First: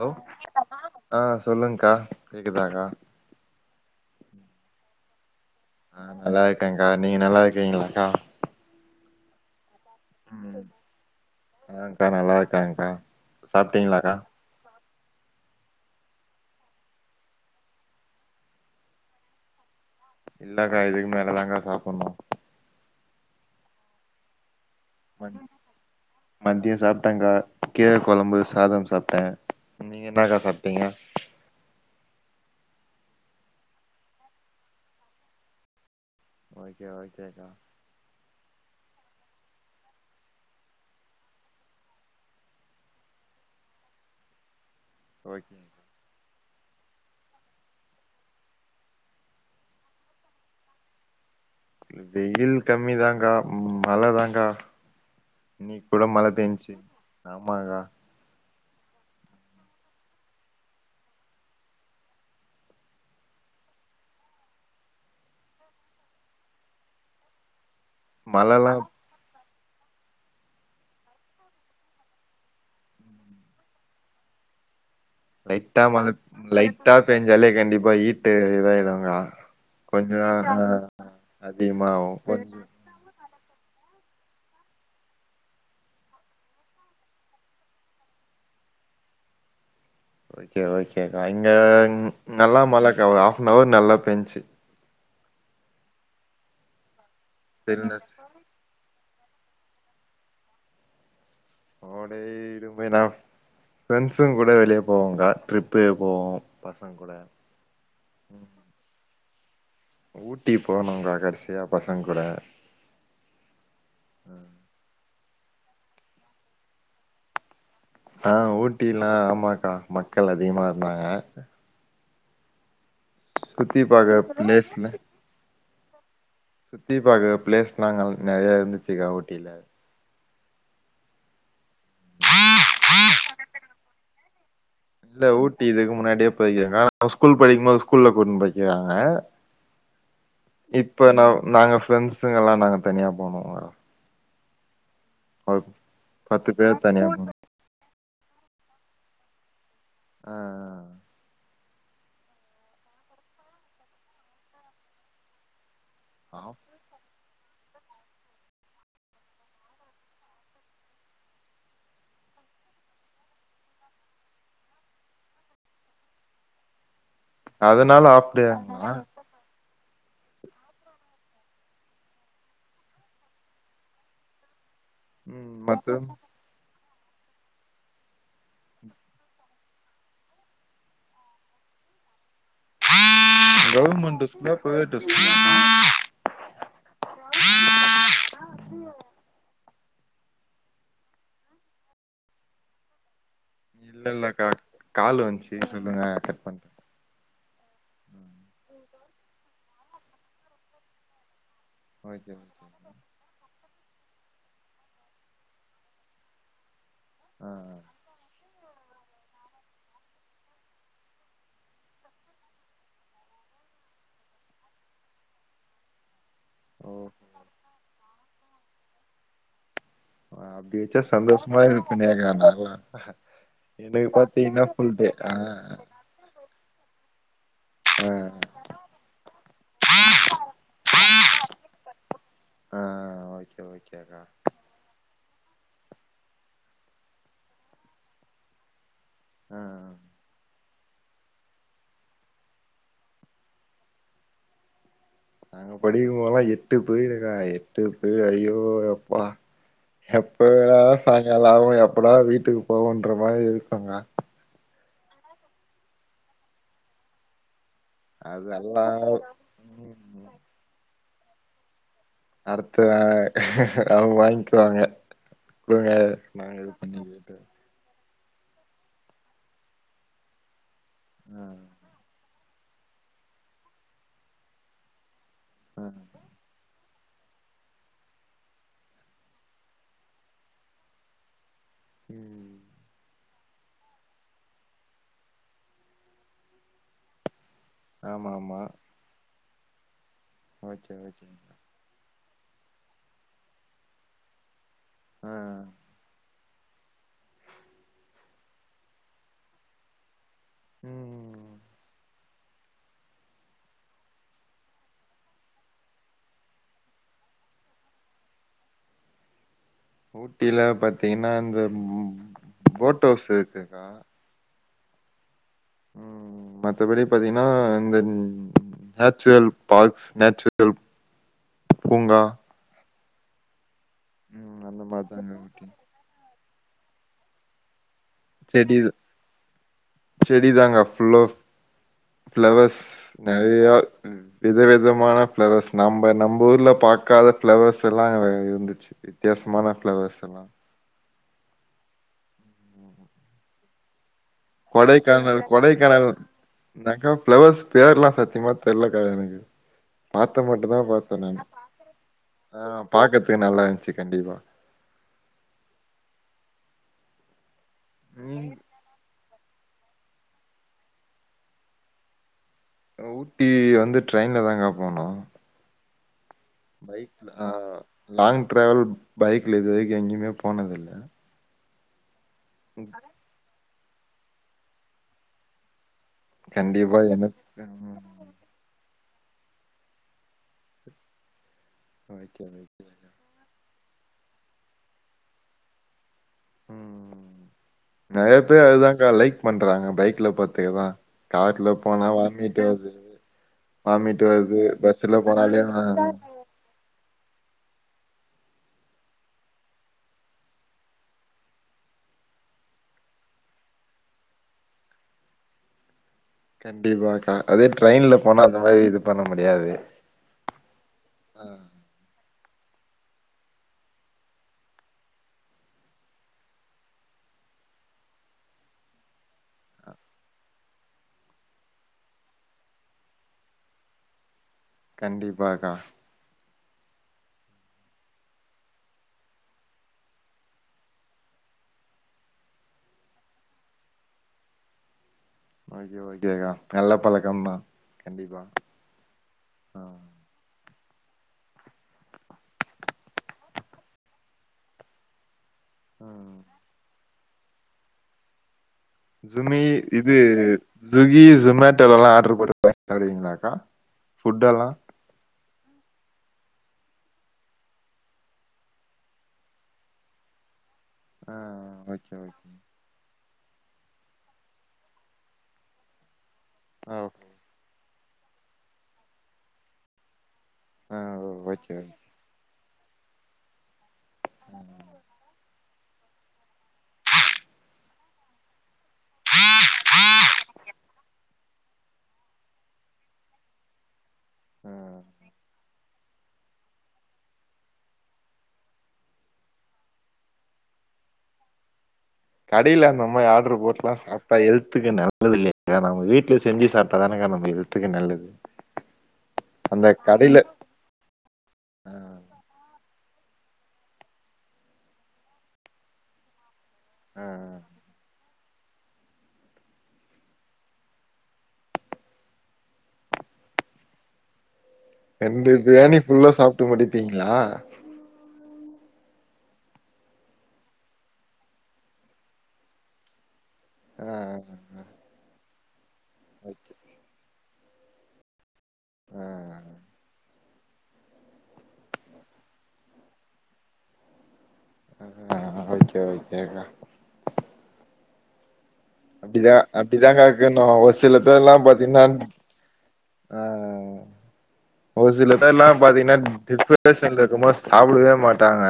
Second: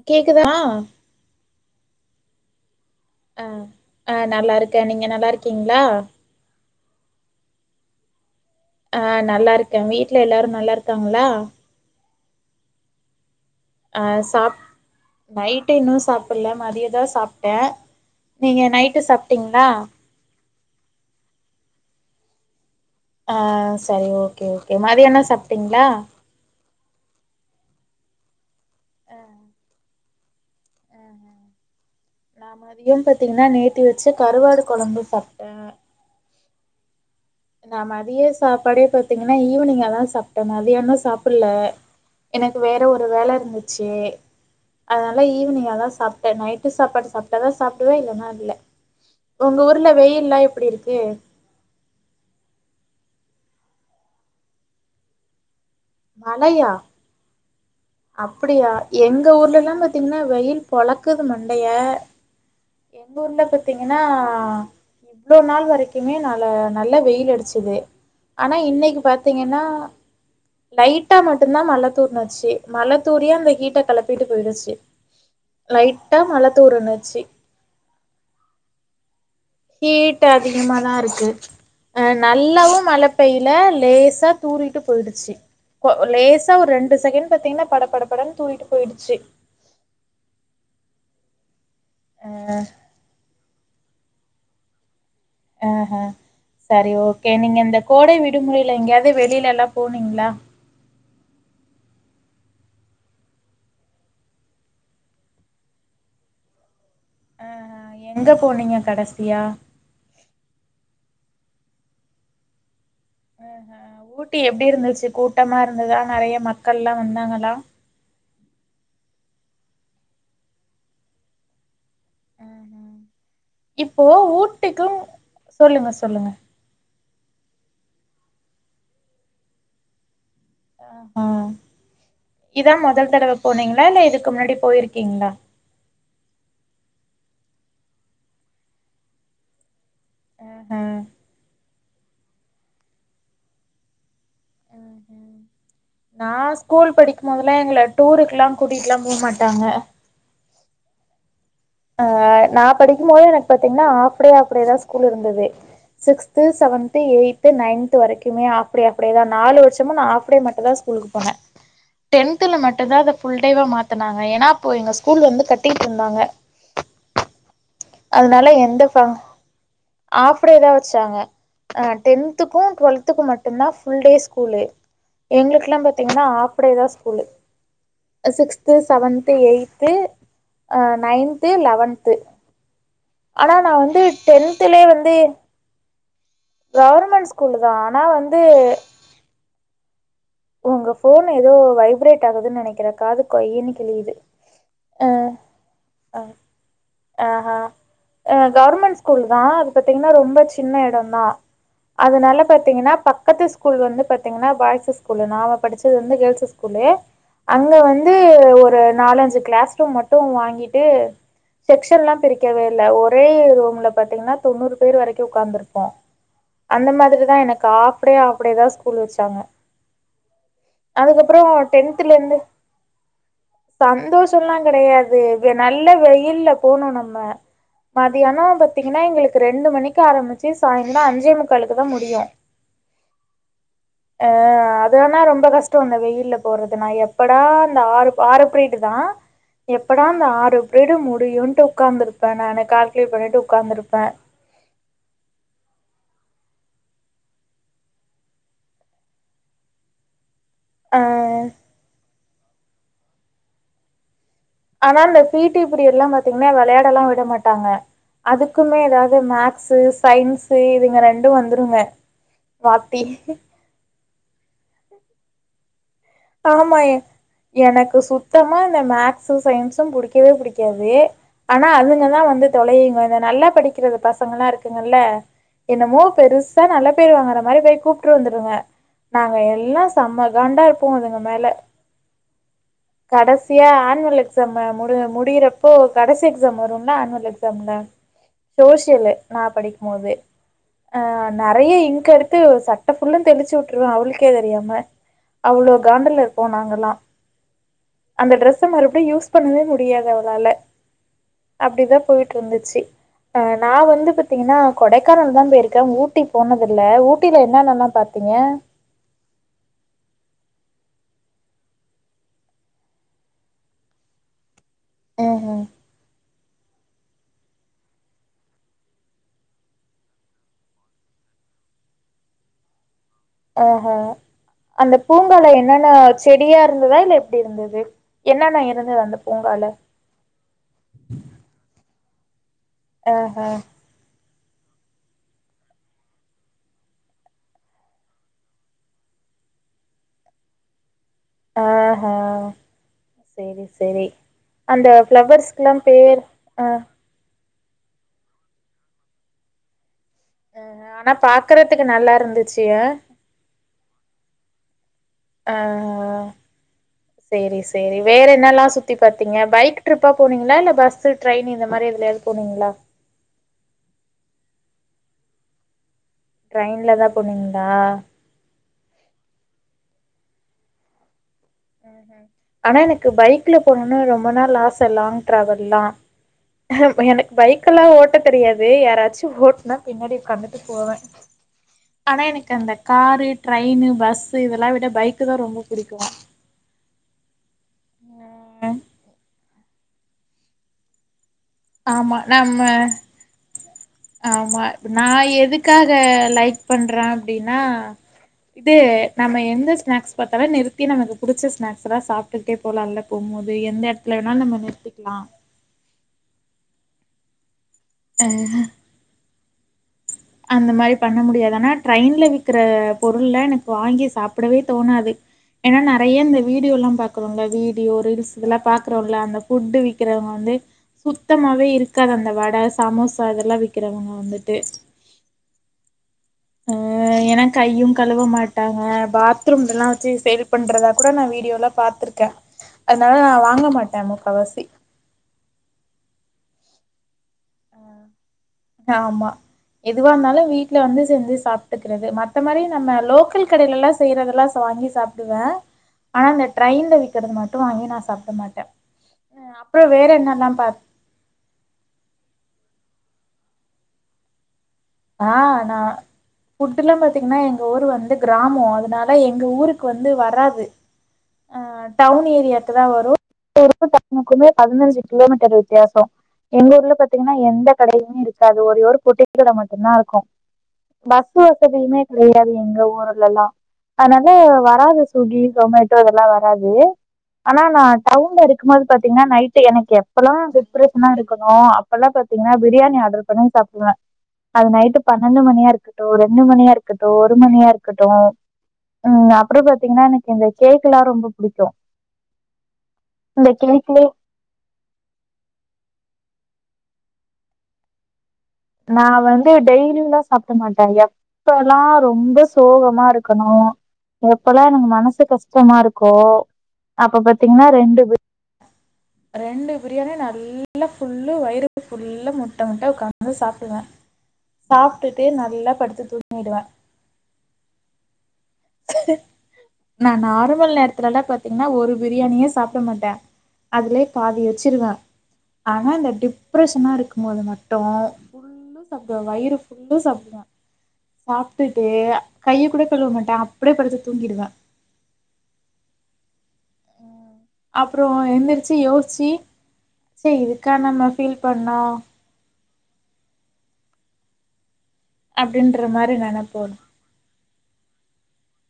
Hello கேக்குது ஆ ஆ சொல்லுங் கா கேக்குதாக்கா ஆ ஆ நல்லாருக்கே நீங்க நல்லாருக்கீங்ளா நல்லாருக்கேங்கா நீங்க நல்லாருக்கீங்ளாக்கா ஆ நல்லாருக்கே வீட்ல எல்லாரு ம் நல்லாருக்காங்களா ஆங்க்கா நல்லாருக்காங்கக்கா ஆ சாபா நைட்டே இன்னு சாப்புட்ல மதியொதா சாப்டே நீங்க நைட்டு சாப்டீங்ளா இல்லக்கா இதுக் மேலதாங்கா சாப்புட்னூ ஆ சரி ஓகே ஓகே மதியானோ மத் சாப்டீங்ளா மதியோ சாப்டங்கா கீரக்கொழம்பு சாதம் சாப்டே நீங்க என்னாக்கா சாப்டீங்க நா மதியம் பாத்தீங்னா நேத்தி வச்ச கறுவாடு கொழம்பு சாப்டே ஓகே ஓகேக்கா நா மதிய சாப்பாடே பாத்தீங்கனா ஈவினிங்காதா சாப்டே மதியானோ சாப்புட்ல எனக்கு வேற ஒரு வேல இருந்துச்சி அதனால ஓகே ஈவினிங்காதா சாப் டே நைட்டு சாப்பாடு சாப்டாதா சாப்டுவே இல்லனா இல்ல ஒங்க ஊர்ல வெயில்லா எப்டி இருக்கு வெயில் கம்மிதாங்கா மழதாங்கா நீ கூட மழ மழையா பேஞ்ச்சி ஆமாங்கா அப்டியா எங்க ஊர்லலா பாத்தீங்கனா வெயில் பொழக்குது மண்டைய எங்க ஊர்ல பாத்தீங்கனா இவ்ளோ நாள் வரைக்குமே நல நல்ல வெயில் அடிச்சது ஆனா மழல்லா இன்னைக்கி பாத்தீங்கனா லைட்டா மட்டுந்தா மழ தூர்ணாச்சி மழ தூறியே அந்த ஹீட்ட கெளப்பிட்டு போயிருச்சி லைட்டா மழ லைட்டா தூறுனுச்சி பேஞ்சாலே கண்டிப்பா ஹீட்டு இதாயிடுங்கா கொஞ்சோ ஹீட் ஆ அதிகமாதா இருக்கு அ அதிகமாவு கொஞ்சோ நல்லாவு மழ பெய்ல லேசா தூறிகிட்டு போயிடுச்சி போ லேசா ஒர்ரெண்டு செகண்ட் பாத்தீங்கனா பட பட படன் தூறிட்டு போயிடுச்சி ஓகே ஓகேக்கா இங்க அ நல்லா மழக்கா ஒரு ஆஃப்னவர் நல்லா பேஞ்ச்சி ஆஹா சரி ஓகே நீங்கந்த சில்னஸ் கோடை விடுமுறையில எங்கயாது வெளியிலெல்லா போனீங்களா கோடை விடுமுறை நாஃப் ஃப்ரெண்ட்ஸுங் கூட வெளிய போவோங்கா ட்ரிப்பு போவோ பசங்க கூட ஆஹா எங்க போனீங்க கடைசியா ஊட்டி போனோங்கா கடைசியா பசங்க கூட ஆஹா ஊட்டி எப்டி இருந்துச்சி கூட்டமா இருந்ததா நெறைய மக்கள்லா வந்தாங்களா ஆ ஊட்டியில்லா நடமாட்டோ மக்கள் அதிகமா இருந்தாங்க ஆஹா. சுத்தி இப்போ பாக்க ஊட்டிக்கு பிளேஸ்ல சொல்லுங்க சொல்லுங்க சுத்தி பாக்க பிளேஸ் நாங்கள் நெறையா இருந்துச்சுக்கா ஊட்டியில ஆ இதா மொதல் தடவ போனீங்களா இல்ல இதுக்கு முன்னாடி போயிருக் இல்ல ஊட்டி இதுக்கு முன்னாடியே போயிருக்கேங்கா நா ஸ்கூல் படிக்கும்போது ஸ்கூல்ல கூட்டுனு போய்கிறாங்க ஆஹா இப்ப நவ் நாங்க ஃப்ரெண்ட்ஸுங்கல்லா நாங்க தனியா போனோங்கா ம் ம் நா பத்து பேர் ஸ்கூல் தனியா போனோ படிக்கும்போதல் லா எங்கள டூருக்குலா கூட்டிட்லா போ மாட்டாங்க ஆ ஆஹ் நான் படிக்கும் போதே எனக்கு பாத்தீங்கனா ஆஃப்டே ஆஃப்டே தா ஸ்கூல் இருந்ததே sixth of seventh eighth ninth வரைக்குமே ஆஃப்டே ஆஃப்டே தா நாலு வருஷமா நா ஆஃப்டே மட்டுந்தா ஸ்கூலுக்கு போனே டென்துல மட்டுந்தா அத ஃபுல் டேவா மாத்தனாங்க ஏனா அப்போ எங்க ஸ்கூல் வந்து கட்டிட்ருந்தாங்க ஆஃப் அதனால எந்த டேங்களா ஃபங் ஆப்ஃடேதா வெச்சாங்க அ டென்த்துக்கு டுவெல்த்துக்கு மட்டுந்தா ஃபுல் டே ஸ்கூலு ம் எங்ளுக்லா மத்த பாத்தீங்ன்னா ஆப்ஃடேதா ஸ்கூலு சிக்ஸ்த்து செவன்த்து எயித்து அ நைன்த்து லெவன்த்து ஆனா நா வந்து கவர்மெண்ட் ஸ்கூலா டென்துலயே பிரைவேட் வந்து ஸ்கூலா கவுர்மெண் ஸ்கூலுதா ஆனா வந்து உங்க ஃபோன் எதோ வைப்ரேட் ஆகுதுன் நெனைக்கிறே காது கொயின்னு இல்ல கிழியுது இல்லக்கா அ கால் வந்துச்சு சொல்லுங்க அ கட் பண்ட்டே ஆ ஹா அ கவுர்மெண் ஸ்கூல் தா அது பாத்தீங்ஒன்னா ரொம்ப சின்ன எடோந்தா ஓகே அதனால ஓகே பாத்தீங்கின்னா பக்கத்து ஸ்கூல் வந்து பாத்தீங்கன்னா பாய்ஸ் ஸ் கூலு நாம படிச்சது வந்து கேஸ் ஸ்கூலு ஆ அங்க வந்து ஒரு நாலஞ்சு க்ளாஸ் [unintelligible] ரூம் மட்டு வாங்கிட்டு செக்க்ஷன்ல்லா பிரிக்கவே இல்ல ஒரே ரூம்ல பாத்தீங்ன்னா தொண்ணூறு பேர் வரைக்கோ உக்காந்துருப்போ ஓ அந்த மாதிரிதா எனக்கு ஆஃப்டே ஆஃப்டே தா ஸ்கூலு வெச்சாங்க அ அபடி வெச்சா சந்தோஸ்மா இருப்பேனேக்கா நாலா சந்தோஷல்லா கெடையாது வ நல்ல வெயில்ல போனு நம்ம ஆ மதியானோ ப த்தீங்கன்னா எங்களுக்கு ரெண்டு மணிக்கு ஆரம்பிச்சு சாயந்திரோ அஞ்சே முக்காலளுக்குதா முடியு ஆ ஓகே ஓகேக்கா அ அ து ஆனா ரொம்ப கஷ்டோ அந்த வெயில்ல போறதுனா எப்படா இந்த ஆறு ஆறு ப்ரீடு தா ஆ எப்படா அந்த ஆறு ப்ரீயடு முடியுன்ட்டு உக்காந்திருப்பே நானு கால்குலேட் பண்ணிட்டு உக்காந்திருப்பே நாங்க படிக்கும்போத்லா எட்டு பிரீயடுக்கா எட்டு பீயட் ஐயோ யெப்பா எப்படா அ சாய்ங்காளோ ஆவு எப்படா வீட்டுக்கு போவோன்ற மாரி இருக்கோங்க ஆனா இந்த பீடி பீரியட்ல்லா பாத்தீஙன்னா வெளயாடெல்லா விட மாட்டாங்க அதுக்குமே அதெல்லா எதாவ்து மேக்ஸு ம் சயின்ஸு இதுங்க ரெண்டு வந்துருங்க அடுத்துதா வாத்தி அவுங் வாய்ங்க்குவாங்க குடுங்க நாங்க இது ஆமா பண்ணிக்கிட்டு எனக்கு சுத்தமா இந்த மேக்ஸு சயின்ஸு புடிக்கவே புடிக்காது ஆ ஆனா அதுங்கதா வந்து தொலையுங்க இந்த நல்லா படிக்கிறத பசங்கெல்லா இருக்குங்கல்ல ஆ என்னமோ பெரு சா நல்ல பேர் வாங்கற மாரி போய் கூப்ட்ரு வந்துடுங்க நாங்க எல்லா சம்மா காண்டாருப் போ அதுங்க மேல ம் கடசியா ஆன்வல் எக்ஸாமு முடி முடியிறப்போ கடசி எக்ஸாம் வரும்ல ஆன்வல் எக்ஸாமுல ஆமா ஆமா சோசியலு நா படிக்குமோது ஓகே அ ஓகே நறைய இங்கெடுத்து சட் ட ஃபுல்லு தெளிச்சு வுட்ருவை அவளுக்கே தெரியாம ஆ அவ்ளோ காண்டுல இருப்போ நாங்கல்லா அந்த ட்ரெஸ்ஸ மறுப்டியு யூஸ் பண்ணவே முடியாது அவளால ம் அப்டிதா போயிட்ருந்துச்சு அ நா வந்து பாத்தீங்கன்னா கொடைக்கானல் தா போயிருக்கே ஊட்டி போனதில்ல ஊட்டியில என்னன்னலா பாத்தீங்க ஊட்டில பாத்தீங்கன்னா இந்த போட் ஹவுஸ் இருக்குக்கா ஆ ஆ ம் மத்தபடி பாத்தீங்கன்னா இந்த நேச்சுரல் பார்க்ஸ் நேச்சுரல் பூங்கா ஆஹா ம் அந்த மாரிதாங்க பூங்கால ஊட்டி என்னன்ன செடியா இருந்துதா இல்ல எப்டி இருந்துது என்னன்ன செடி இருந்துது அந்த பூங்கால செடி தாங்க ஃபுல்லோ ஃப்ளவர்ஸ் ஆஹா. நெறையா இருந் விதவிதமான ஃப்ளவர்ஸ் நம்ப நம்ப ஊர்ல பாக்காத ஃப்ளவர்ஸெல்லா இருந்துச்சு வித்தியாசமான ஃப்ளவர்ஸ் எல்லா ஆஹா செரி செரி கொடைக்கானல் கொடைக்கானல் ஆ என்னக்கா ஃப்ளவர்ஸ் பேர்லா சத்தியமா தெர்லக்கா எனக்கு பார்த்த மட்டுந்தா பாத்தே ஆனால் நானு பார்க்கறதுக்கு நல்லா இருந்துச்சு ஆ பாக்றதுக்கு நல்லா இருந்துச்சு கண்டிப்பா ஆ சேரி சேரி வேற ம் என்னல்லா சுத்தி பாத்தீங்க பைக் ட்ரிப்பா போனீங்களா இல்ல பஸ்ஸு ட்ரெயின் இந்த மாரி எதுலயாவ்து போனீங்ளா ஊட்டி வந்து ட்ரெயின்ல தாங்க போனோ ட்ரெயின்ல தா பைக்ல அ போனீங்களா லாங் ட்ராவல் பைக்ல இது வரைக்கு எங்கேயுமே போனது இல்ல ம் ம் ஆனா எனக்கு பைக்ல போனுன்னு ரொம்ப நாள் ஆச லாங் டிராவல்லா அஹ கண்டிப்பா எனக்கு பைக் க்கெல்லா ம் ஓட்ட தெரியாது யாராச்சு ஓட்டுனா பின்னாடி உக்காந்துட்டு போவே ஆனா ஓகே எனக்கு அந்த ஓகே காரு ட்ரெயினு பஸ்சு இதெல்லா விட பைக்கு தா ரொம்ப புடிக்கு ம் நெறைய பேர் அதுதாக்கா லைக் பண்றாங்க பைக்ல போத்துக்தா கார்ல போனா ஆமா வாமிட் நம்ம வருது வாமிட்டு வருது ஆமா பஸ்ல போனாலேயா பண்றா அப்டினா து நம்ம எந்த ஸ்நாக்ஸ் பாத்தாலு நிறுத்தி நமக்கு புடிச்ச ஸ்நாக்ஸ் எல்லா சாப் டுட்டே போலால்ல போம்போது எந்த எடத்துல வேணா நம்ம நிறுத்திக்லா கண்டிப்பாக்கா அதே ட்ரெயின்ல போனா அந்த மாரி இது பண்ண முடியாது அந்த மாரி பண்ண ஆ முடியாது ஆனா ட்ரெயின்ல விக்கிற பொருள்லா எனக்கு வாங்கி சாப்டவே தோணாது ஏனா நெறைய இந்த வீடியோலா பாக்றோங்ள வீடியோ ரீல்ஸ் இதெல்லா பாக்கறோல அந்த ஃபுட்டு விக்கிறவங்க வந்து சுத்தமாவே இருக்காது அந்த வட சமோசா இதெல்லா விக்கிறவங்க வந்துட்டு கண்டிப்பாக்கா ஆ ஏனா கையும் கழுவ மாட்டாங்க பாத்ரூம்லல்லா வச்சு சேல் பண்றதா கூட நா வீடியோல பாத்துருக்கே அதனால நா வாங்க மாட்டே முக்காவாசி ஓகே ஓகேக்கா நல்ல பழக்கொந்தா ம் ஆமா ஆ எதுவா இருந்தாலு வீட் ல வந்து செஞ்சு சாப்ட்டுக்கிறது மத்த நேரோல்லா நம்ம லோக்கல் கடைலலா செய்றதெல்லா சாப் வாங்கி சாப்டுவே ஆனா ம். அந்த ட்ரயின்ல விக்கறது மட்டு வாங்கி நா சாப்ட மாட்டே ம் ஜுமி அப்றோ வேற இது என்னெல்லா பா ஸ்விக்கி சொமேட்டோலலா ஆர்டரு போட்டு சாப்டுவிங்களாக்கா ஃபுட்டெல்லா ஆ நா ஃபுட்டுல்லா பாத்தீங்கன்னா எங்க ஊர் வந்து கிராமோ அதனால எங்க ஊருக்கு வந்து வராது ஆ அ ஓகே டவுண் ஓகே ஏரியாக்குதா வரு எங்க ஊருக்கு டவுனுக்குமே பதினஞ்சு கிலோமீட்டர் வித்யாசோ எங்க ஊர்ல ஆ பாத்தீங்கன்னா எந்த கடையுமே இருக்காது ஒரே ஒரு பொட்டி கடை மட்டுதா இருக்கு ஆ பஸ்சு ஓகே ஓகே. வசதியுமே கெடையாது எங்க ஊர்லல்லா அதனால வராது சுகி சொமே ட்டோ இதெல்லா வராது ஆனா நா டவுன்ல இருக்கு போது பாத்தீங்கன்னா நைட் எனக்கு எப்பல்லா டிப்ரேஷனா இருக்கனோ அப் பல்லா பாத்தீங்கனா பிரியாணி ஆட்ரு பண்ணி சாப்டுவே அது ஆ நைட்டு பன்னெண்டு மணியா இருக்கட்டு ரெண்டு மணியா இருக்கட்டு ஒரு மணியா இருக்கட்டு ம் அப்றோ பாத்தீங்கன்னா எனக்கு இந்த கேக் எல்லா ரொம்ப புடிக்கு கடில அந்த மாரி இந்த ஆட்ரு போட்லா கேக்லயே சாப் அப்ப ஹெல்த்துக்கு நல்லது இல்லயக்கா நம்ம வீட்ல செஞ்சு சாப்டாதானேக்கா நம்ம ஹெல்த்துக்கு நல்லது நா வந்து அந்த டெய்லியுலா கடையில சாப்ட மாட்ட எப் பல்லா ஆ ரொம்ப சோகமா இருக்கனோ எப்பல்லா எனக்கு மனசு கஷ்டமா இருக்கோ அப்ப ஆ பாத்தீங்ன்னா ரெண்டு பி ரெண்டு பிரியாணி நல்லா ஃபுல்லு வயிறு ஃபுல்ல முட்ட முட்ட உக்காந் ந்து சாப்டுவ சாப்டுட்டு நல்லா படுத்து தூங்கிடுவ அப்டிங்ளா நா நார்மல் நேரத்துலல்ல பாத்தீங்ன்னா ஒரு பிரியாணியே சாப்ட மாட்டே அதுலயே ஆ பாதி வெச்சிருவ ஆனா ஓகே டிப்ரஷனா இருக்கு மோது மட்டு ஃபுல்லு சப்டுவ ஆ வயிறு ஃபுல்லா சாப்டுவ சாப்டுட்டு கைய கூட கழுவ மாட்ட அப்டியே படுத்து தூங்கிடுவ ஒகே ஒகேக்கா அப்றோ எந்திரிச்சு யோஸ் அப்டிதா அப்டிதாங்க இக்கணு ஒரு சில ஃபீல் பேர்லா பண்ணோ பாத்தீன்னா ஆ ஒரு சில பேர்லா அப்டின்ற மாரி பாத்தீங்ன்னா நெனப்போ டிப்ரெஷ் சன்ல இருக்கும் மோத் சாப்டவே மாட்டாங்க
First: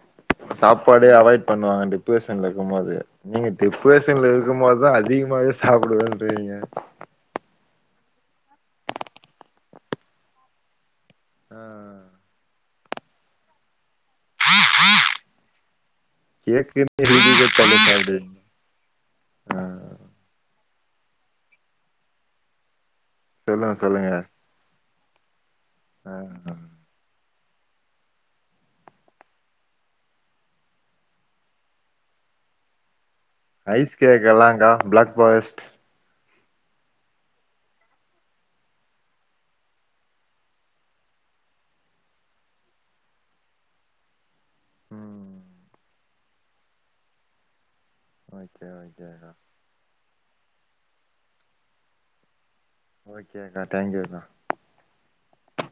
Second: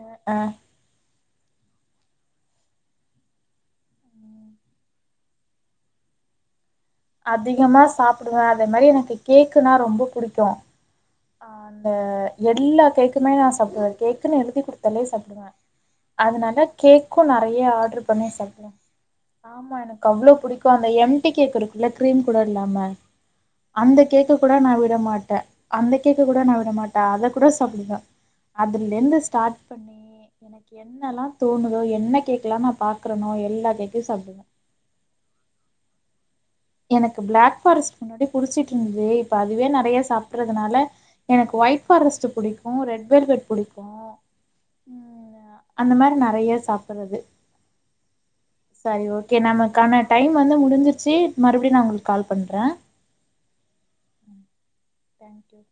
அ ஆ சாப்பாடே அவாய்ட் பண்ணுவாங்க டிப்ரஷன்ல இருக்கும்மோது நீங்க டிப்ரஷன்ல இருக்கும்மோதா அதிகமாவே சாப்டுவேன்றீங்க அதிகமா சாப்புடுவ அதேமரி எனக்கு கேக்குனா ரொம்ப புடிக்கும் ஆ அந்த எல்லா கேக்கும்மே நா சாப்டுவ கேக்குன்னு எழுதி குடுத்தாலே சாப்புடுவ அதனால கேக்குன்னு கேக்கும் ஹெல்தியா நெறைய சாப்ட ஆட்ரு பண்ணி சாப்டுவீங்க சாப்டுவ ஆ ஆமா எனக்கு அவ்ளோ புடிக்கும் அந்த எம்டி கேக் இருக்குள்ள க்ரீம் கூட இல்லாம சொல்லுங்க அந்த சொல்லுங்க கேக்கு கூட நா விட மாட்ட அந்த ஆ கேக்கு கூட நா விடமாட் ட அத கூட சாப்புடுவ அதுலேந்து ஸ்டாட் பண்ணி எனக்கு என்னலா தோணுதோ என்ன கேக்குலா நா பாக்றனோ எப் ஐஸ் கேக்கலாங்க்கா ப்ளாக் ஃபாரஸ் எனக்கு ப்ளாக் ஃபாரஸ் முன்னாடி புடிச்சிட்ருந்துது இப்ப அதுவே நெறைய சாப்புறதுனால எனக்கு ஒயிட் ஃபாரஸ்ட்டு புடிக்கும் ரெட் வெல்வட் புடிக்கும் ம் அந்தமாரி நெறைய சாப்பறது ஓகே சரி ஓகேக்கா ஓகே நமக்கான டைம் வந்து முடிஞ்சிர்ச்சு மறுபடியும் நா உங்குள்க் கால் பண்ற ஓகேக்கா டேங்க்யூ அக்கா தேங்க் யூ